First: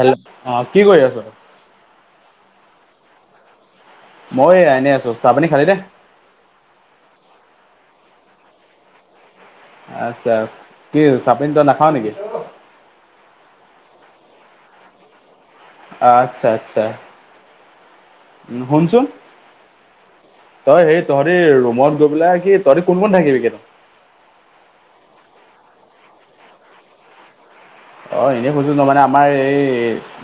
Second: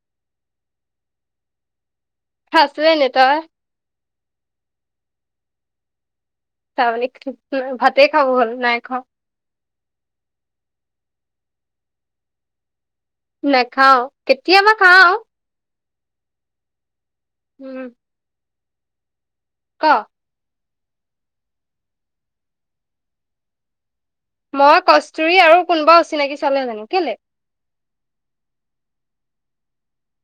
Hello অ কি কৰি আছ থাচোৱে লেতাৰ মই এনে আছো চাহ পানী খালি নে তাৰমানে ভাতে খাওঁ হ'ল নাই খোৱা আচ্ছা কি চাহ পানী তই নাখাও নিকি নেখাও কেতিয়াবা খাও আচ্ছা আচ্ছা উম উম শুনচোন ক তই সেই তহতি ৰুমত গৈ পেলাই কি তহতি কোন কোন থাকিবিগে তাত মই কস্তুুৰী আৰু কোনোবা অচিনাকি ছোৱালী এজনি কেলে অঁ এনেই সুধিছোঁ তা মানে আমাৰ এই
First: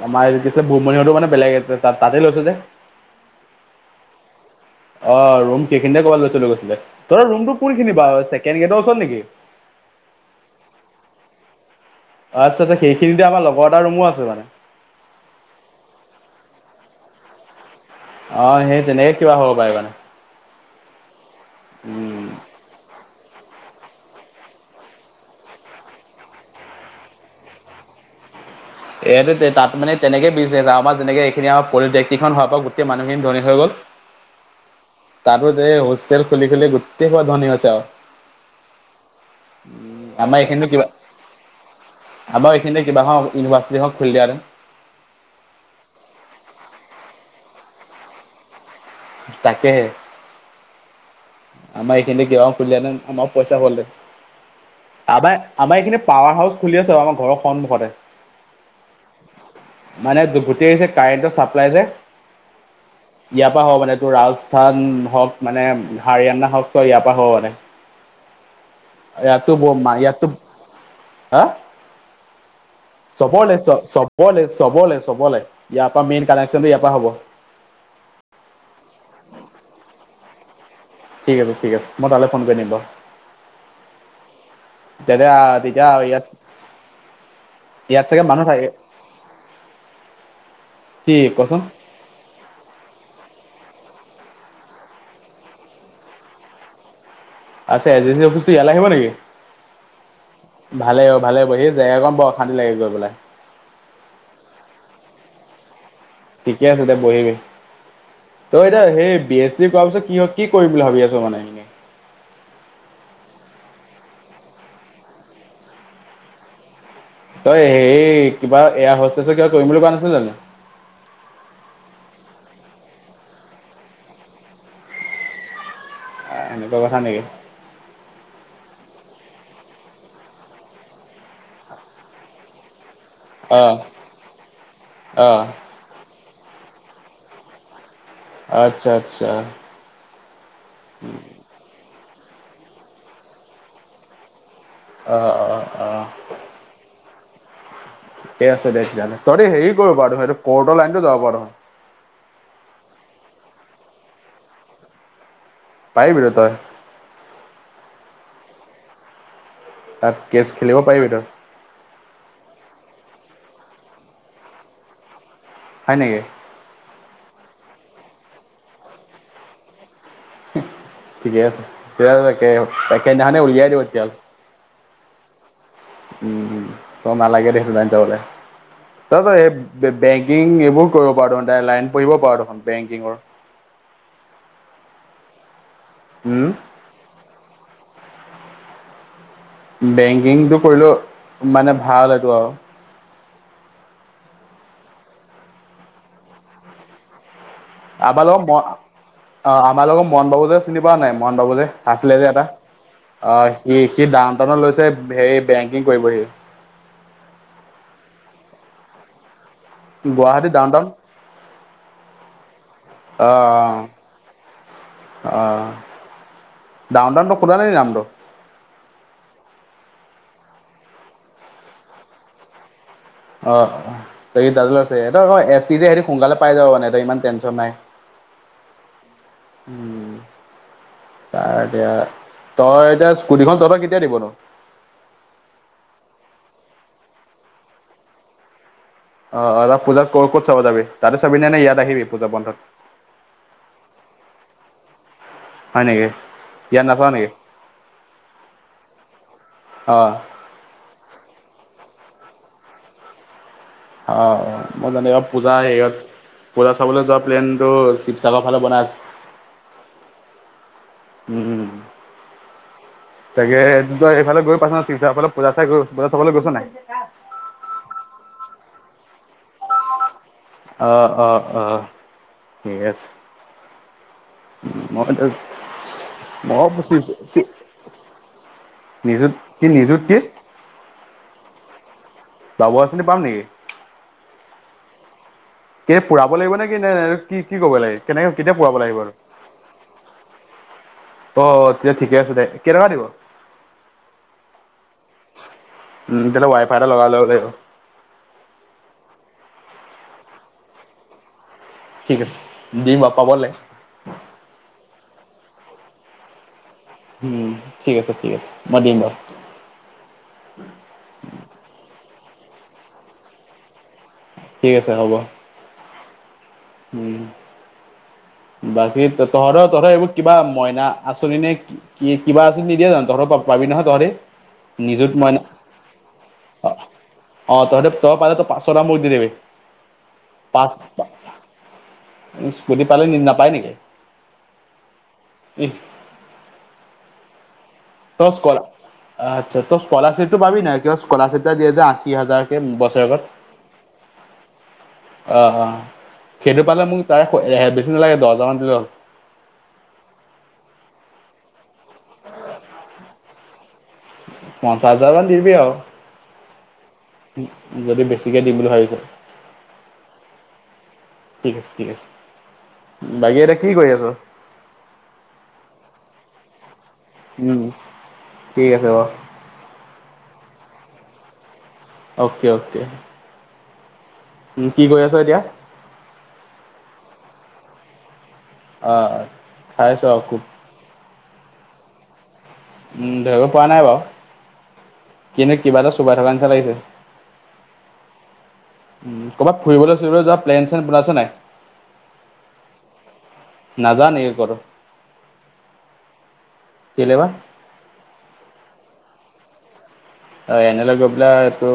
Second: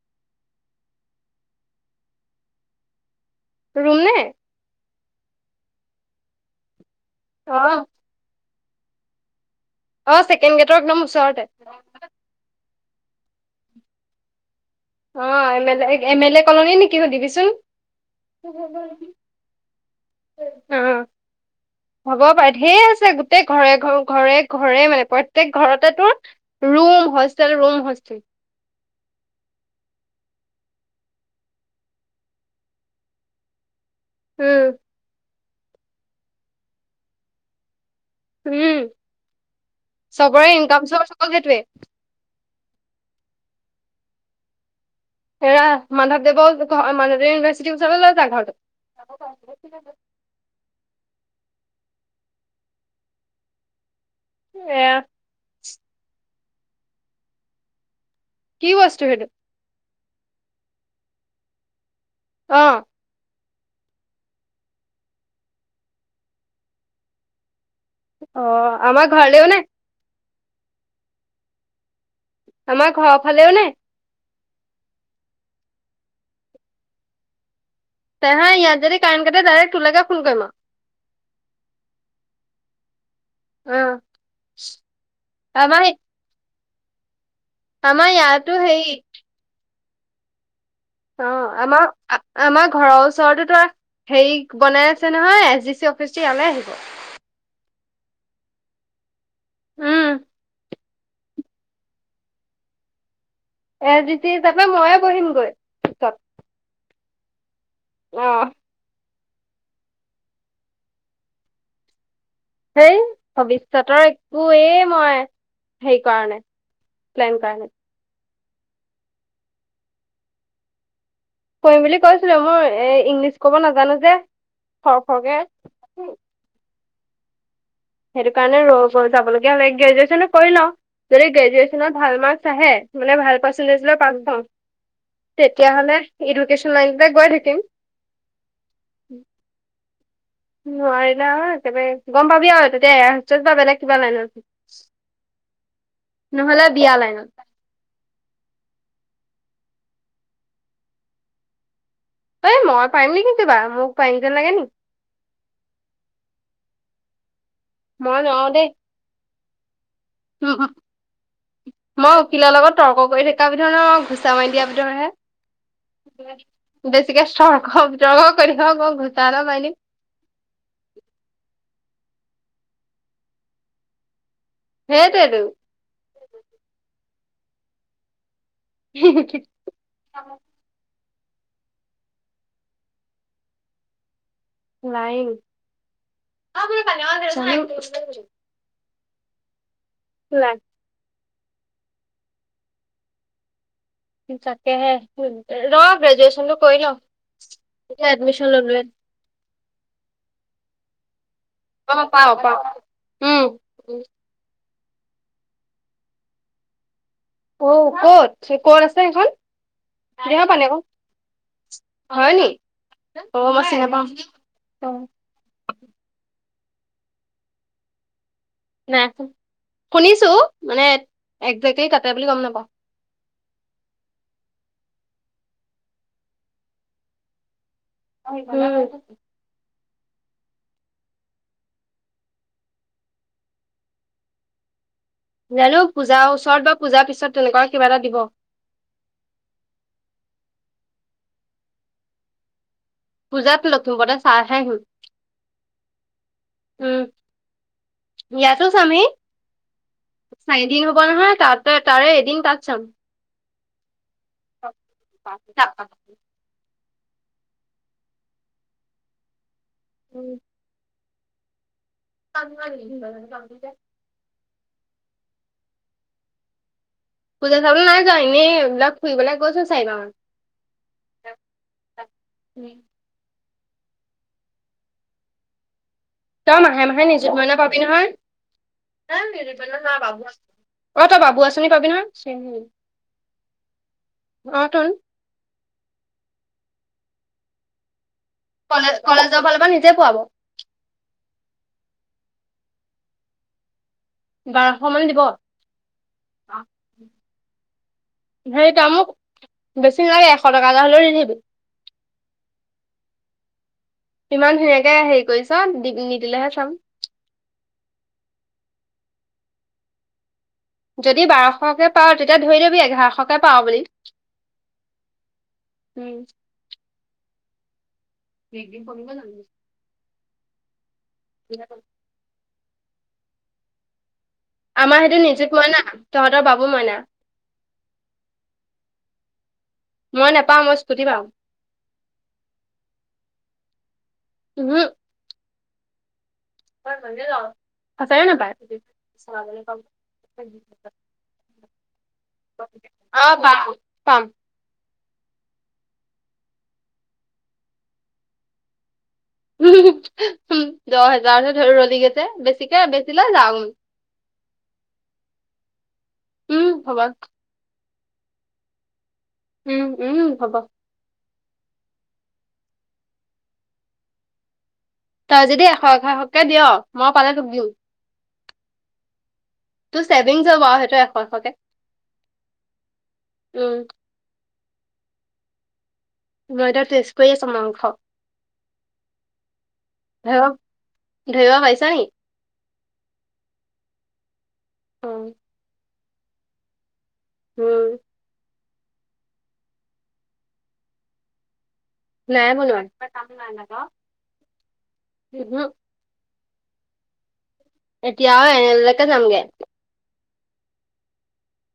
আমাৰ পিছে ভূতমনিহতে মানে বেলেগে তাত তাতে লৈছে যে ৰুম নে অ ৰুম সেইখিনিতে কবাত লৈছে বোলি কৈছিলে তহতৰ ৰুমটো অ কোন খিনিত বাও ছেকেণ্ড গেটৰ ওচৰত নেকি অ ছেকেণ্ড গেটৰ একদম ওচৰতে অ আচ্ছা আচ্ছা সেইখিনিতে আমাৰ লগৰ এটা ৰুমো আছে মানে অঁ M L A M L A colony নিকি সুধিবিচোন অ সেই তেনে কিবা হ'ব পাৰে মানে অ উম হ'ব পাৰে ঢেৰ আছে গোটেই ঘৰে ঘৰে ঘৰে ঘৰে মানে প্ৰত্যেক ঘৰতে তোৰ ৰোম হষ্টেল ৰোম হষ্টেল ইয়াতে তে তাত মানে তেনেকে দিছে আমাৰ যেনেকে এইখিনি আ পলিটেকনিকখন হোৱাৰ পৰা গোটেই মানুহখিনি ধনী হৈ গ'ল উম। তাৰপিছত এই হোষ্টেল খুলি-খুলি গোটেই সোপা ধনী হৈছে আৰু। উম। আমাৰ চবৰে এইখিনি কিবা ইনকাম চৰ্চ অকল সেইটোৱেই। [inaudible] আমাৰ এইখিনতে কিবা এখন ইউনিভাৰ্চিটি এখন খুলি দিয়া হেতেন [unintelligible] এৰা মাধৱদেৱৰ মাধৱদেৱ ইউনিভাৰ্চিটিৰ ওচৰলৈ লৈ যা ঘৰটো। [unintelligible] তাকেহে। আমাৰ এইখিনিতে কিবা এখন খুলি দিয়া হেতেন তামাম পইচা পালোঁ হেতেন। [unintelligible] এৰা [unintelligible] আমাৰ-আমাৰ এইখিনিতে পাৱাৰ হাউচ খুলি আছে বাৰু আমাৰ ঘৰৰ সন্মুখতে। [unintelligible] কি বস্তু সেইটো? মানে গোটেই আহিছে কাৰেণ্টৰ চাপ্লাই যে [unintelligible] অঁ। ইয়াৰ পৰা হ'ব মানে তোৰ ৰাজস্থান হওক মানে, হাৰিয়ানা হওক চব ইয়াৰ পৰা হব মানে। [unintelligible] অ আমাক এয়াতো বম ইয়াতো [unintelligible] হা আমাৰ ঘৰৰ [inaudible] ফালেও চবৰলৈ নে চব-চব [unintelligible] চ'বলে-চবলে-চবলে, ইয়াৰ পৰা মেইন কানেকশচনটো ইয়াৰ পৰা হ'ব। [inaudible] তেনেহলে ইয়াত যদি কাৰেণ্ট কাটে ডাৰেক্ট তোৰলৈকে ফোন কৰিম আৰু। [unintelligible] ঠিক আছে, ঠিক আছে মই তালৈ ফোন কৰি দিম বাৰু। অ', [unintelligible] তেতে আমাৰ তেতিয়া সেই ইয়াত ইয়াত আমাৰ চাগে মানুহ ইয়াতো থাকে হেৰি কি অঁ কচোন আমাৰ আমাৰ ঘৰৰ ওচৰতো তো হেৰি বনাই আছে নহয়, এছ ডি চি অফিচটো ইয়ালে আহিব। [unintelligible] আছে এছডিচি অফিচটো ইয়ালে আহিব নেকি? উম, [unintelligible] ভালেই হ'ব, ভালেই হ'ব সেই জেগা কণ বৰ অশান্তি লাগে গৈ পেলাই। [unintelligible] এছদিচি হিচাপে ময়ে বহিম গৈ। ঠিকে আছে দে বহিবি। [unintelligible] অ [unintelligible] তই এতিয়া সেই বি এছ চি কৰাৰ পিছত কি হয় কি কৰিম বুলি ভাবি আছ মানে? [unintelligible] সেই ভৱিষ্যতৰ একোৱেই মই হেৰি কৰা নাই [unintelligible] প্লেন কৰা নাই। তই সেই কিবা এয়াৰ হষ্টেচৰ কিবা কৰিম বুলি কোৱা নাছিলে জানো [unintelligible] কৰিম বুলি কৈছিলোঁ মোৰ এই ইংলিছ ক'ব নাজানো যে সৰ-সৰকে। [inaudible] [unintelligible] এনেকুৱা কথা নেকি? সেইটো কাৰণে ৰ [unintelligible] যাবলগীয়া হ'লে গ্ৰেজুৱেশ্যনটো কৰি লওঁ, যদি গ্ৰেজুৱেশ্যনত ভাল মাৰ্কছ আহে মানে ভাল অ পাৰ্চেণ্টেজ লৈ পাছ হ‌ওঁ অ [inaudible] তেতিয়াহ'লে এডুকেশ্যন লাইনতে গৈ থাকিম। আচ্ছা-আচ্ছা। নোৱাৰিলে আৰু একেবাৰে গম পাবি আৰু তেতিয়া এয়াৰ হষ্টেচত বা বেলেগ কিবা লাইনত। [unintelligible] অ-অ। [inaudible] অ [inaudible] নহ'লে বিয়া লাইনত। ঠিকে আছে দে তেতিয়াহলে। তহঁতি হেৰি কৰিব পাৰ দেখোন সেইটো ক'ৰ্টৰ লাইনত যাব পাৰ দেখোন। [unintelligible] সেই মই পাৰিম নেকি কিবা, মোক পাৰিম যেন লাগে নেকি? [inaudible] পাৰিবিটো তই। [inaudible] মই নোৱাৰো দেই। [inaudible] তাত কেছ খেলিব পাৰিবি তই। মই উকিলৰ লগত তৰ্ক কৰি থকা বিধৰ নহয় মই ঘুচা মাৰি দিয়া হয় নেকি ভিতৰত হে- বেছিকে সগ জগ কৰিব ক ঘূচা এটা মাৰি দিম। ঠিকে আছে তেতিয়া তে একে দিনাখানে উলিয়াই দিব তেতিয়া হ'লে। সেইটোৱে টো। উম ত নালাগে দে ত বলে তই তই সদায় বেংকিং এইবোৰ কৰিব পাৰ দেখোন ত লাইন পঢ়িব পাৰো দেখোন বেংকিঙৰ। লাইন- হওম, [unintelligible] বেংকিংটো কৰিলেও মানে ভাল এইটো আৰু- তাকেহে ৰ গ্ৰেজুৱেশ্যনটো কৰি লওঁ, তেতিয়া আমাৰ লগত এডমিশন ম ললোৱে অ আমাৰ লগত মণ বাবু যে চিনি পোৱা নাই মণ বাবু যে- অ আছিলে যে পাওঁ এটা পাওঁ অ উম সি সি ডাউন টাউনত লৈছে হেৰি বেংকিং কৰিবহি। অ ক'ত কত আছে সেইখন দেহা গুৱাহাটী পানী আকৌ দামডন হয় নি অ মই চিনি নাপাও অ অঁ ডাউন দাউনটো কোল নে নি নামটো। নাই শুনিছো মানে একজেক্টলি কাটে বুলি গম নাপাওঁ। অ ত আছে এছ সতি সোনকালে পাই যাব মানেই ইমান টেনশ্যন নাই। হয়। উম! ত এতিয়া তই এতিয়া স্কুটিখন তহতই কেতিয়া দিব ন। জানো পূজাৰ ওচৰত বা পূজাৰ পিছত তেনেকুৱা কিবা এটা দিব। অ ত পূজাত ক' ক'ত চাব তাতে চাবি নে নে ইয়াত আহিবি পূজা বন্ধত। পূজাত লথুম বতে চাহ খাই হল। হয় নেকি ইয়াত নাচাও নেকি। ইয়াতোছ আমি। অ', ন এদিন হ'ব নহয় ততে তাৰে এদিন তাত চাম। অ মই জানে এইব পূজা এইচ ক'লা চাবলৈ যোৱা প্লেনটো শিৱসাগৰ ফালে বনাই আছে। উ, উম! কনব কম্পউটাৰ- এইফাল গৈ পাইছ ন ফাল গৈ পাইছ নাই। পূজা চাবলৈ নাই যা এনে এইবিলাক ফুৰিবলৈ গৈছো চাইবান। আহ অ অ ঠিক আছে। মইতো। তই মাহে মাহে নিযুত মইণাৰ পাবি নহয়। নিযুত মইণাৰ নহয় বাবু আচনি পাব। অ তই বাবু আঁচনি পবি নহয় বাবু আঁচনি পাম নেকি? অ তই- কেতি পুৰাব লাগিব নে কি ন কি কি কব লাগে কেনেকে কেতিয়া পুৰাব কলেজ লাগিব বাৰু। কলেজৰ ফালৰ পৰা নিজে পোৱাব অ তেতিয়া ঠিকে আছে দে কেনেকুৱা দিব। বাৰশ মান দিব। উম তেতিয়াহলে ৱাই এটা লগাব লাগিব। হেৰিটো মোক বেছি নালাগে এশ টকা এটা হ'লেও দি থাকিবি। ঠিক আছে দিম বাৰু পাবলৈ। ইমান ধুনীয়াকে হেৰি কৰিছ নিদিলেহে চাম। উম, ঠিক আছে, ঠিক আছে, মই দিম বাৰু। যদি বাৰশকে পাওঁ, তেতিয়া ধৰি লবি এঘাৰশকে পাওঁ বুলি। ঠিক আছে হ'ব। উম। উম। বাকী তহঁতৰ তহঁতৰ এইবোৰ কিবা মইনা আঁচনি নে কিবা আছে নিদিয়া জানো তহঁতৰ পাবি নহয় তহঁতি। আমাৰ হেইটো নিজুক মইনা, তহঁতৰ বাবু মইনা। অ' তই ত তই পালে পাঁচশ এটা মোক দি দিবি মই নাপাওঁ পাচ মই স্কুটি টকা পাওঁ স্কুটি পালে নেকি, নাপায় নেকি? [unintelligible] এই মই মন্দিৰ যাওঁ। তই স্ককলা আচ্ছা তই স্কলাৰশিপটো পাবি নে কিয় স্কলাৰশ্বিপ এটা দিয়ে যে আশী হাজাৰ। অ'পাম, অ' পাম। অ' অ' সেইটো পালে মোক তাৰে বেছি নালাগে দহ হজাৰ মান দিল হ'ল। দহ হোজাৰহ ধৰি ৰলি গৈ যে বেছিকে বেছিলৈ যাম। পঞ্চাছ হাজাৰমান দিবি আৰু উম, হ'ব। যদি বেছিকে দিম বুলি ভাবিছ। উম, উম, হ'ব। ঠিক আছে, ঠিক আছে, বাকী এটা কি কৰি আছোঁ? তই যদি এশ এশকে দিয় মই পালে তোক উম দিম। ঠিক আছে বাৰু টো ছেভিংছ হ'ব আৰ সেইটো এশ এশকে অ'কে, অ'কে। উম। উম, কি কৰি আছা এতিয়া? মই এতিয়া তেষ্ট কৰি আছোঁ মাংস। অ' খাইছোঁ আহ খুব। ধৰিৱা পাইছা নেকি? ধৰিব পৰা নাই বাৰু। উম, কিন্তু কিবা এটা চোবাই থকা নিচিনা লাগিছে। উম। ক'ৰবাত ফুৰিবলৈ চুৰিবলৈ যোৱা প্লেন চেলেন বনাইছনে নাই? নাই বনোৱা নাজানে কৰ [unintelligible] কেলে বা এতিয়া এনেলৈকে যামগে। অ' এনে লেত গৈ পেলাই, এইটো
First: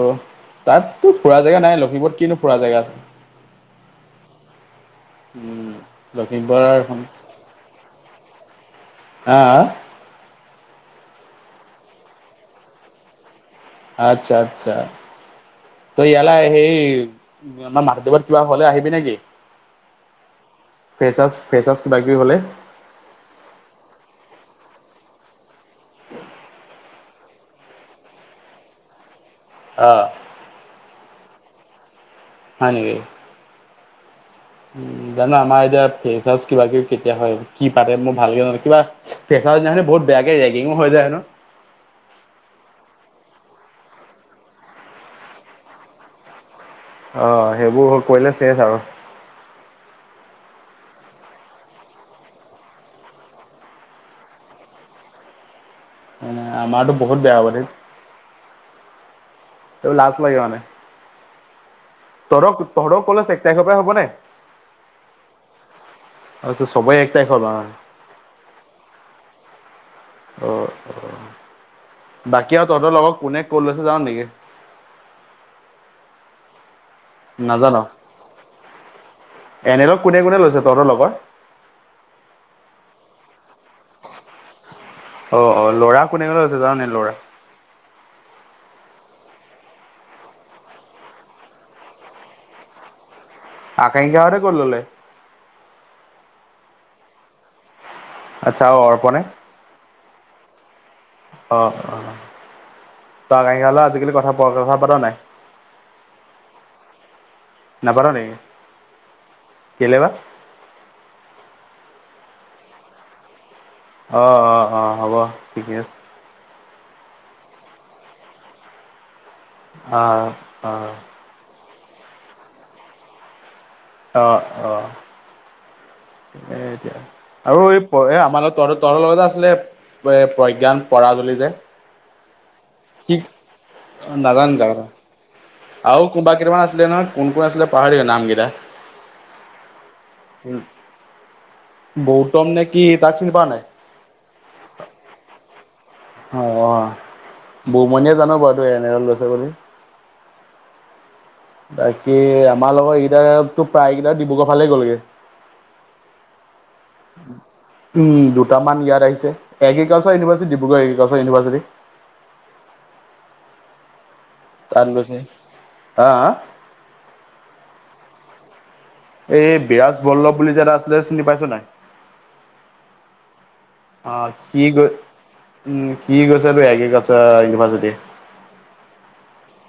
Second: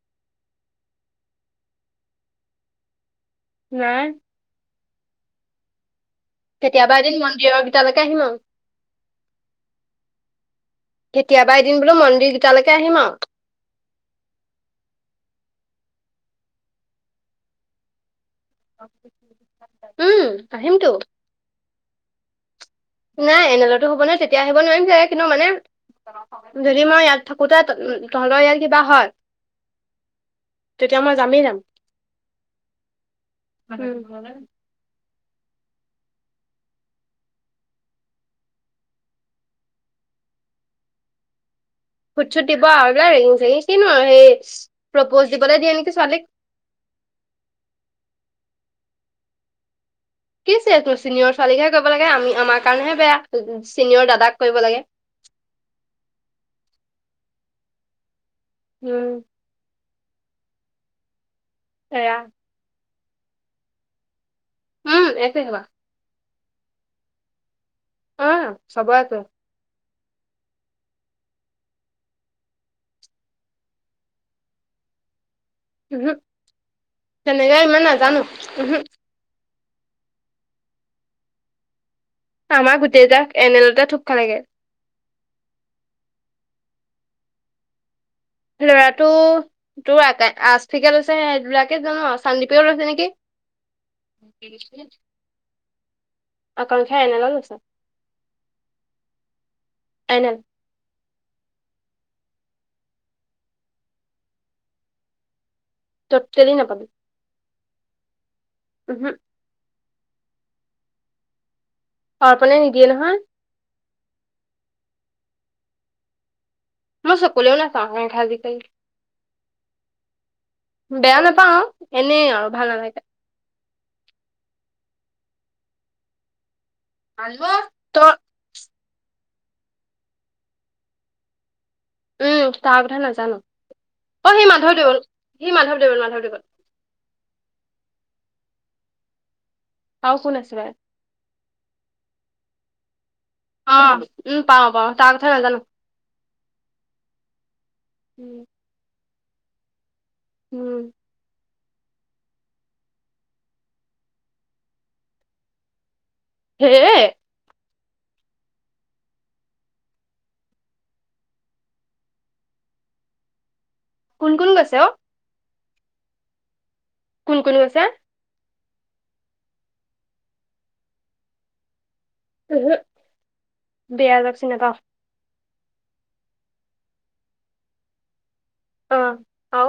তাতো ফুৰা জেগা নাই, লখিমপুৰত কিনো ফুৰা জেগা আছে? নাই। উম। লখিমপুৰৰ কেতিয়াবা এখন এদিন মন্দিৰৰ ভিতৰলৈকে আহিম আৰু আহ কেতিয়াবা এদিন বোলোঁ মন্দিৰ কেইটালৈকে আহিম আৰু আচ্ছা, আচ্ছা, তো ইয়ালে আহি আহ মাধৱৰ্দেৱ তি কিবা হ'লে আহিবি নেকি? উম, আহিমতো। ফ্ৰেছাচ ফ্ৰেছাচ কিবা কিবি হ'লে। নাই এনেলেতো হ'ব নহয়। তেতিয়া আহিব নোৱাৰিম চাগে, কিন্তু মানে যদি মই ইয়াত থাকোতে তহঁলৰ ইয়াত কিবা হয়। অহ। তেতিয়া মই যামেই যাম। হয় নেকি। অ [unintelligible] উ জানা আমাৰ এতিয়া ফ্ৰেছাৰ্ছ কিবা কিবি কেতিয়া হয়, কি পাতে, মোৰ ভালকে ন কিবা ফ্ৰেছাৰ্ছ দিনাখন বহুত বেয়াকে ৰেগিং ওঁ হয় জাই হেনো। খুটছুট দিব আৰু ৰেঙিং চেঙি কিনো আৰু সেই প্ৰপ'জ দিবলৈ দিয়ে নেকি ছোৱালীক। অ সেইবোৰ কৰিলে শেষ আৰু। কি শেষ চিনিয়ৰ ছোৱালীকহে কৰিব লাগে আমিমাৰ কাৰেহে বেয়া চিনিয়ৰ দাদাক কৰিব লাগে। আমাৰতো বহুত বেয়া হব দে। উম লাছ লাগে মানে। সেয়া। তৰক তহৰক কলেজ এক তাৰিখৰ পৰা হব নাই। উম এক তাৰিখৰ পৰা। আৰু সবৰেই এক তাৰিখৰ পৰা অ। উম চবৰ এক তাৰিখ। অ অ বাকী আৰু তহঁতৰ লগৰ কোনে ক'ত লৈছে যান নেকি? উমহু তেনেকেই ইমান নাজানো উমহু। এনেই কোনে কোনে লৈছে তহঁতৰ লগৰ। আমাৰ গোটেইজাক একেলগতে থুপ খালেগে। অ অ ল'ৰা কোনে কোনে লৈছে জানানে ল'ৰা। ল'ৰাটো তোৰ আ আজফিকে লৈছে সেইবিলাকে জান চান্দিপেও লৈছে নেকি? আকাংক্ষাহঁতে ক'ত ল'লে? মাকানখাই অনালে লৈছে। আচ্ছা অ অৰ্পণে এনেল অ অ। তই আকাক্ষাৰ লগত আজিকালি কথা বৰকে কথা পাতা নাই। টোটেলি নাপাটো। নাপাত নেকি? উমহু। কেলে বা? অৰ্পণে নিদিয়ে নহয়। অ অ অ হ'ব ঠিকে আছে। মই চকুলেও নাচাওঁ এ আজিকালি। অ' অ' বেয়া নাপাও এনেই আৰু ভাল নালাগে। অঁ অঁ। এ এতিয়া আৰু এই তই আমাৰ লগত তহতৰ তহতৰ লগতে আছিলে প্ৰজ্ঞান পৰাগ বোলি যে। উম তাৰ কথা। কি নাজানো অ সি নাজানো তাৰ কথা মাধৱদেৱল সি মাধৱদেৱল আৰু কোনোবা মাধৱদেৱল কেইতামান আছিলে নহয়। কোন কোন আছিলে পাহাৰী থাকিলোঁ নাম কেইটা। আৰু কোন আছিলে। গৌতম নে কি তাক চিনি পোৱা নাই। অ উম পাও পাও তাৰ কথা নাজানো। অ অ বৌমনিয়ে জানো বাৰু তই এনেল এ লৈছে বুলি। উম বাকী আমাৰ লগত এইকেইটা তো প্ৰায়কেইটা ডিব্ৰুগড় ফালে গ'লগে হেএএ উম দুটামান ইয়াত আহিছে agriculture university Dibrugarh agriculture university কোন কোন তাত অ গৈছে হা হা কোন কোন গৈছে এই বিৰাজ বল্লভ বুলি যে এটা আছিলে চিনি পাইছ নাই উম হু অ সি গৈ উম সি গৈছে তোৰ এগ্ৰিকালছাৰ ইউনিভাৰ্চিটি অ আও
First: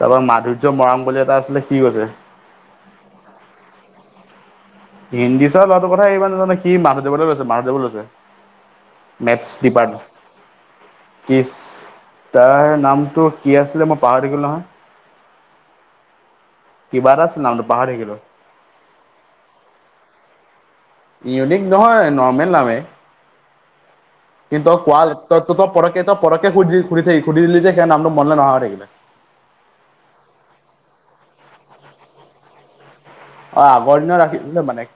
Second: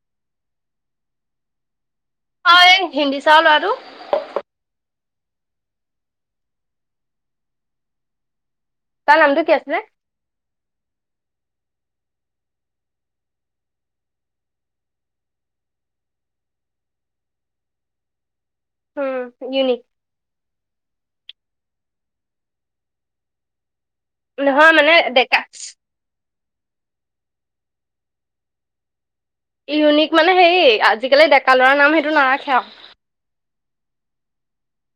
তাৰ পা মাধুৰ্য মৰাণ বুলি এটা আছিলে সি গৈছে অ এই হিন্দী চৰৰ লৰাটো হিন্দী চাৰৰ ল'ৰাটো কথা ই ইমান নাজানে সি মাধদেৱলে গৈছে মাদেৱলে গৈছে তাৰ নামটো মেথছ কি আছিলে ডিপাৰ্ট ইছ্ তাৰ নামটো কি আছিলে মই পাহৰি থাকিলো নহয় কি বা এটা আছিলে নামটো পাহৰি থাকিলো উম ইউনিক ইউনিক নহয় নৰ্মেল নামে নহয় কিন্তু মানে কোৱাৰল ডেকা তইত পৰকে তই পটককে সুধি সুধি সুধি দিলে যে সেয়া নামটো মনলে নহা হৈ থাকিলে ইউনিক মানে হেৰি আজিকালি ডেকা ল'ৰাৰ নাম সেইটো নাৰাখে আৰু অ আগৰ দিনা ৰাখিছিলে মানে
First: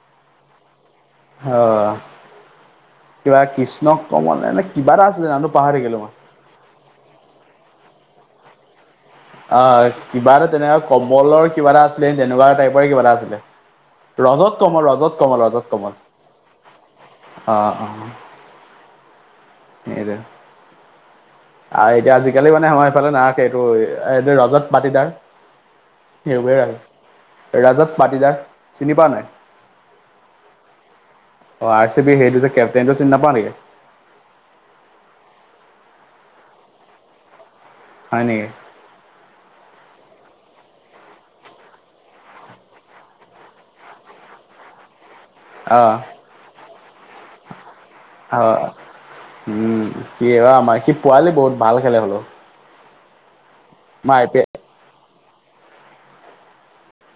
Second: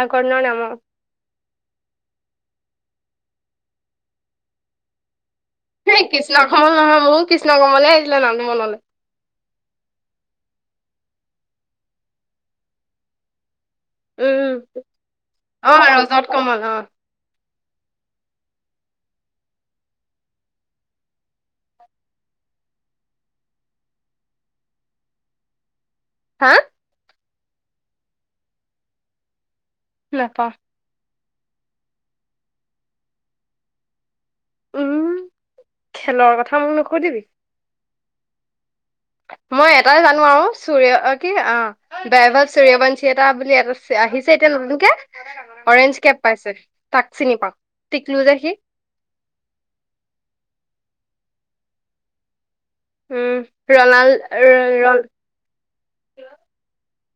আগৰ দিনৰ নাম অ অ কিবা কৃষ্ণ কমল এনে কিবা এটা আছিলে নামটো পাহৰি থাকিলো মই কৃষ্ণা কমল নহয় মোৰো কৃষ্ণ কমলে আহিছিলে নামটো মনলে অ কিবা এটা তেনেকুৱা কমলৰ কিবা এটা আছিলে তেনেকুৱা টাইপৰ কিবা এটা আছিলে উম ৰজত কমল ৰজত কমল ৰজত অ কমল কমল অ অ অ এইটো আৰু এতিয়া আজিকালি মানে আমাৰ এইফালে নাৰাখে এইটো এইটো ৰজত পাটিদাৰ হা সইবোৰে আৰু ৰাজত মাটিদাৰ চিনি পোৱা নাই নেপাও অ আৰ চি বি সেইটো যে কেপ্টেইনেটো চিন নাপাওঁ নিকি উম খেলৰ কথা মোক নসুধিবি হয় নেকি মই এটাই জানো আৰু চুৰে অ কি অ ডাইবাৰ চুৰিয়া বাঞ্চী এটা বুলি এটা চ আহিছে এতিয়া নতুনকে অ' অৰেঞ্জ কেব পাইছে তাক চিনি পাও অ উম সি অ আমাৰ সি পোৱালি বহুত ভাল খেলে বোলো উম ৰণাল্ পি ৰ এল ৰল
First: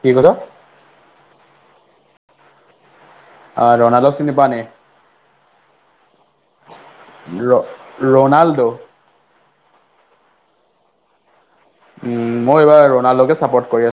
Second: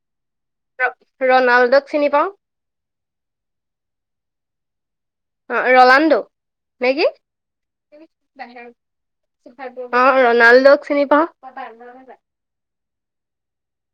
কি কৈছ ৰনাল্ডক চিনি পাওঁ অ ৰণাল্ডক চিনি পোৱা নি অ ৰলাণ্ডো নেকি ৰ অ ৰনাল্ডো ৰনাল্ডোক চিনি পাও উম, মই এইবাৰ ৰণাণ্ডোকে চাপৰ্ট কৰি